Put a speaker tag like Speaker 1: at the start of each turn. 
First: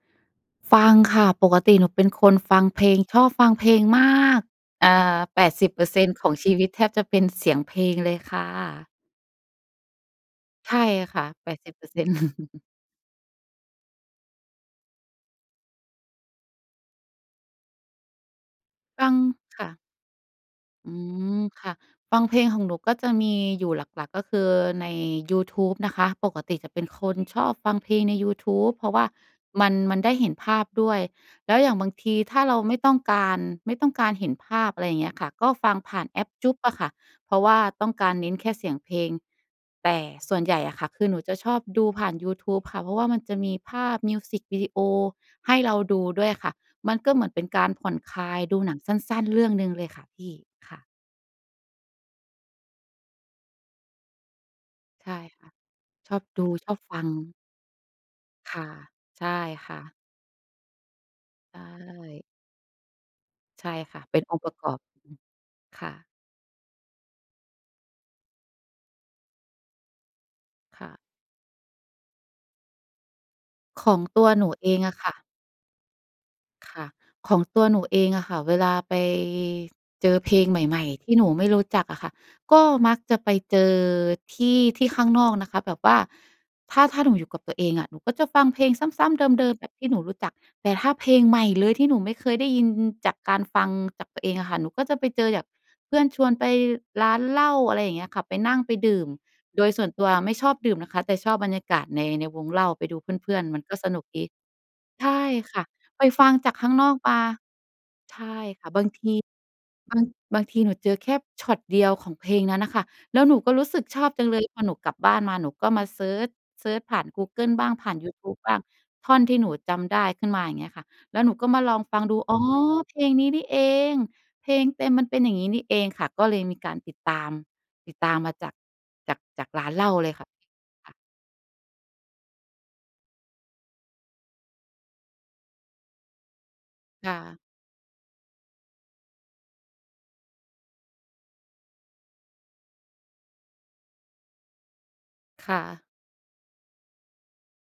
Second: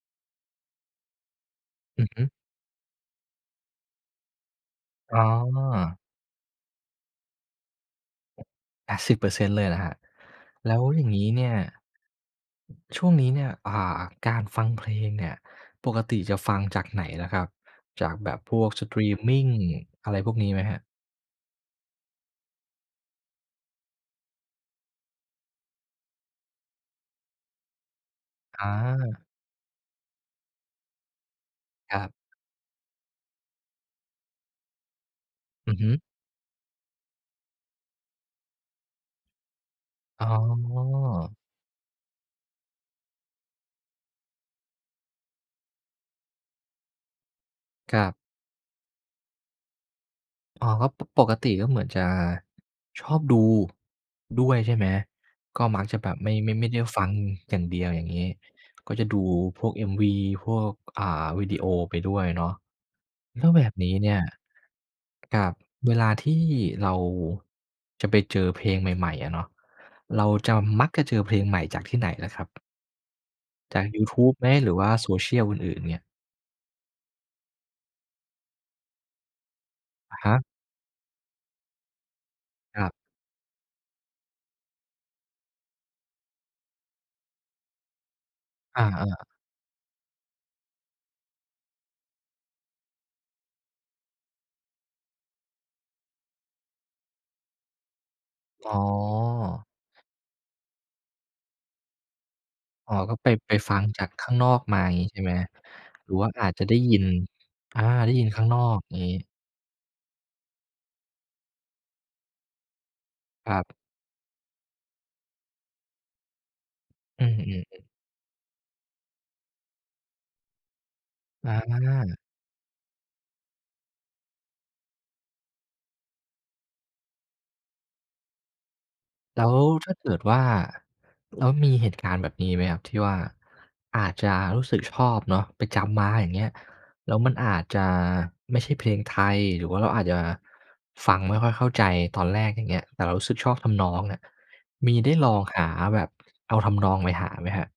Speaker 1: ฟังค่ะ ปกติหนูเ
Speaker 2: อ
Speaker 1: ป
Speaker 2: ื
Speaker 1: ็น
Speaker 2: อฮึ
Speaker 1: คนฟังเพลง ชอบฟังเพลงมาก อ่
Speaker 2: อ
Speaker 1: า
Speaker 2: ๋
Speaker 1: แปดสิบเปอร์
Speaker 2: อ
Speaker 1: เซ็นต์ ของชีวิตแทบจะเป็นเสียงเพลงเลยค่ะ
Speaker 2: 80% เลยเหรอครับ?
Speaker 1: ใช
Speaker 2: แล
Speaker 1: ่
Speaker 2: ้วอย่าง
Speaker 1: ค
Speaker 2: น
Speaker 1: ่ะ
Speaker 2: ี้เน
Speaker 1: แป
Speaker 2: ี่ย
Speaker 1: ดสิบเปอร์เซ็นต์
Speaker 2: ช่วงนี้เนี่ย อ่า การฟังเพลงเนี่ยปกติจะฟังจากไหนล่ะครับ จากแบบพวกสต
Speaker 1: ฟ
Speaker 2: รี
Speaker 1: ัง
Speaker 2: มมิง
Speaker 1: ค่ะ
Speaker 2: อะไรพวกนี้ไหมครับ?
Speaker 1: อืม ค่ะ ฟังเพลงของหนูก็จะมีอยู่หลัก ๆ ก็คือ ในยูทูบนะคะ ปกติจะเป็นคนชอบฟังเพลงในยูทู
Speaker 2: อ
Speaker 1: บ เพราะว่า
Speaker 2: า
Speaker 1: มัน มันได้เห็นภาพด้วย แล้วอย่างบาง
Speaker 2: ครั
Speaker 1: ท
Speaker 2: บ
Speaker 1: ีถ้าเราไม่ต้องการ ไม่ต้องการเห็นภาพ อะไรอย่างเงี้ยค่ะ ก็ฟ
Speaker 2: อื
Speaker 1: ัง
Speaker 2: อฮึ
Speaker 1: ผ่านแอป JOOX อะค่ะ เพราะว่าต้องการเน้นแค่เสียงเพลง แต่
Speaker 2: อ๋
Speaker 1: ส่วนใหญ่อะค่ะ คือหนูจ
Speaker 2: อ
Speaker 1: ะชอบดูผ่านยูทูบค่ะ เพราะว่ามันจะมีภาพมิวสิควีดีโอ ให้เราดูด้วยค่ะ มันก็เหมือนเป็นการผ่อ
Speaker 2: ค
Speaker 1: น
Speaker 2: รับ
Speaker 1: คลาย ดูหนังสั้น ๆ เรื่องหนึ่งเลยค่ะพี่
Speaker 2: อ๋อ
Speaker 1: ค่ะ
Speaker 2: ก็ ป ปกติก็เหมือนจะชอบดูด้วยใช่ไหม?
Speaker 1: ใช่ค่ะ
Speaker 2: ก็มักจะแบ
Speaker 1: ช
Speaker 2: บ
Speaker 1: อบ
Speaker 2: ไม่
Speaker 1: ดู
Speaker 2: ไม่ ไม
Speaker 1: ช
Speaker 2: ่
Speaker 1: อ
Speaker 2: ได
Speaker 1: บ
Speaker 2: ้
Speaker 1: ฟ
Speaker 2: ฟ
Speaker 1: ั
Speaker 2: ั
Speaker 1: ง
Speaker 2: งอย่างเดียว อย่างนี้
Speaker 1: ค่ะ
Speaker 2: ก็จะดู
Speaker 1: ใช่
Speaker 2: พว
Speaker 1: ค
Speaker 2: ก
Speaker 1: ่
Speaker 2: เอ็ม-
Speaker 1: ะ
Speaker 2: วี พวก อ่า วิ
Speaker 1: ใ
Speaker 2: ดี
Speaker 1: ช
Speaker 2: โอไปด้ว
Speaker 1: ่
Speaker 2: ยเนาะ แล้วแ
Speaker 1: ใ
Speaker 2: บ
Speaker 1: ช่
Speaker 2: บนี้
Speaker 1: ค่ะ
Speaker 2: เนี
Speaker 1: เ
Speaker 2: ่
Speaker 1: ป็น
Speaker 2: ย
Speaker 1: องค์ประกอบ อืม
Speaker 2: กับ
Speaker 1: ค่
Speaker 2: เวล
Speaker 1: ะ
Speaker 2: าที่เราจะไปเจอเพลงใหม่ ๆ อะเนาะ เราจะ ม
Speaker 1: ค
Speaker 2: ั
Speaker 1: ่
Speaker 2: ก
Speaker 1: ะ
Speaker 2: จะเจอเพลงใหม่จากที่ไหนล่ะครับ? จา
Speaker 1: ข
Speaker 2: ก
Speaker 1: อ
Speaker 2: ย
Speaker 1: ง
Speaker 2: ูท
Speaker 1: ตั
Speaker 2: ู
Speaker 1: ว
Speaker 2: บ
Speaker 1: ห
Speaker 2: ไ
Speaker 1: น
Speaker 2: หม
Speaker 1: ูเ
Speaker 2: ห
Speaker 1: อ
Speaker 2: รือ
Speaker 1: ง
Speaker 2: ว่า
Speaker 1: อะค
Speaker 2: โซ
Speaker 1: ่ะ
Speaker 2: เชียลอื่น ๆ เนี่ย?
Speaker 1: ค่ะ ของตัวหนูเองอะค่ะ เวลาไปเจ
Speaker 2: อ
Speaker 1: อ
Speaker 2: ะฮ
Speaker 1: เพล
Speaker 2: ะ
Speaker 1: งใหม่ ๆ ที่หนูไม่รู้จักอะค่ะ ก็
Speaker 2: ครั
Speaker 1: ม
Speaker 2: บ
Speaker 1: ักจะไปเจอที่ ที่ข้างนอกนะคะ แบบว่า ถ้า ถ้าหนูอยู่กับตัวเองอะ หนูก็จะฟังเพลง
Speaker 2: อ
Speaker 1: ซ
Speaker 2: า
Speaker 1: ้ำ ๆ
Speaker 2: ๆ
Speaker 1: เดิม ๆ แบบที่หนูรู้จัก แต่ถ้าเพลงใหม่เลยที่หนูไม่เคยได้ยินจากการฟังจากตัวเองอะค่ะ หนูก็จะไปเจอจาก เพื่อนชวนไปร้านเหล้า อะไรอย่างเงี้ยค่ะ ไปนั่ง
Speaker 2: อ
Speaker 1: ไป
Speaker 2: ๋
Speaker 1: ดื่ม โด
Speaker 2: อ
Speaker 1: ยส่วนตัวไม่ชอบดื่มนะคะ แต่ชอบบรรยากาศใน ในวงเหล้า ไป
Speaker 2: อ๋อ
Speaker 1: ดู
Speaker 2: ก็ไ
Speaker 1: เ
Speaker 2: ป
Speaker 1: พื่อน
Speaker 2: ไป
Speaker 1: ๆ มัน
Speaker 2: ฟ
Speaker 1: ก
Speaker 2: ั
Speaker 1: ็
Speaker 2: ง
Speaker 1: สน
Speaker 2: จ
Speaker 1: ุ
Speaker 2: า
Speaker 1: ก
Speaker 2: ก
Speaker 1: ด
Speaker 2: ข
Speaker 1: ี
Speaker 2: ้างนอกมางี
Speaker 1: ใ
Speaker 2: ้
Speaker 1: ช
Speaker 2: ใช่
Speaker 1: ่
Speaker 2: ไหม?
Speaker 1: ค่ะ ไป
Speaker 2: หรือ
Speaker 1: ฟ
Speaker 2: ว่
Speaker 1: ั
Speaker 2: า
Speaker 1: ง
Speaker 2: อา
Speaker 1: จา
Speaker 2: จ
Speaker 1: ก
Speaker 2: จะ
Speaker 1: ข้
Speaker 2: ไ
Speaker 1: า
Speaker 2: ด้
Speaker 1: งนอ
Speaker 2: ย
Speaker 1: ก
Speaker 2: ิน
Speaker 1: มา
Speaker 2: อา ได้
Speaker 1: ใช
Speaker 2: ยิน
Speaker 1: ่
Speaker 2: ข้างนอ
Speaker 1: ค่ะ
Speaker 2: ก
Speaker 1: บางท
Speaker 2: งี
Speaker 1: ี
Speaker 2: ้
Speaker 1: บาง บางทีหนูเจอแค่ช็อตเดียวของเพลงนั้นน่ะค่ะ แล้วหนูก็
Speaker 2: คร
Speaker 1: ร
Speaker 2: ั
Speaker 1: ู้
Speaker 2: บ
Speaker 1: สึกชอบจังเลย พอหนูกลับบ้านมาหนูก็มาเซิร์ช เซิร์ชผ่านก
Speaker 2: อ
Speaker 1: ู
Speaker 2: ื
Speaker 1: เกิล
Speaker 2: อ
Speaker 1: บ้าง
Speaker 2: ๆ ๆ
Speaker 1: ผ่านยูทูบบ้าง ท่อนที่หนูจำได้ขึ้นมา อย่างเงี้ยค่ะ แล้วหนูก็
Speaker 2: อ
Speaker 1: มาลอง
Speaker 2: า
Speaker 1: ฟังดู อ๋อ เพลงนี้นี่เอง เพลงเต็มมันเป็นอย่างงี้นี่เองค่ะ ก็เลยมีการติดตาม ติดตามมาจาก จาก
Speaker 2: แล
Speaker 1: จ
Speaker 2: ้
Speaker 1: าก
Speaker 2: ว
Speaker 1: ร้านเหล
Speaker 2: ถ
Speaker 1: ้า
Speaker 2: ้าเ
Speaker 1: เ
Speaker 2: ก
Speaker 1: ล
Speaker 2: ิ
Speaker 1: ย
Speaker 2: ด
Speaker 1: ค่ะ
Speaker 2: ว่า
Speaker 1: ค่ะ
Speaker 2: แล้วมีเหตุการณ์แบบนี้ไหมครับที่ว่า อาจจะรู้สึกชอบเนาะ ไปจำมาอย่างเงี้ย
Speaker 1: ค
Speaker 2: แล้
Speaker 1: ่
Speaker 2: วมั
Speaker 1: ะ
Speaker 2: นอาจจะไม่ใช่เพลงไทย หรือว่าเราอาจจะฟังไม่ค่อยเข้าใจตอนแรกอย่างเงี้ย แต่เรารู้สึกชอบทำนองอะ มีได้ลอง
Speaker 1: ค่
Speaker 2: หา
Speaker 1: ะ
Speaker 2: แบบเอาทำนองไปหาไหมครับ?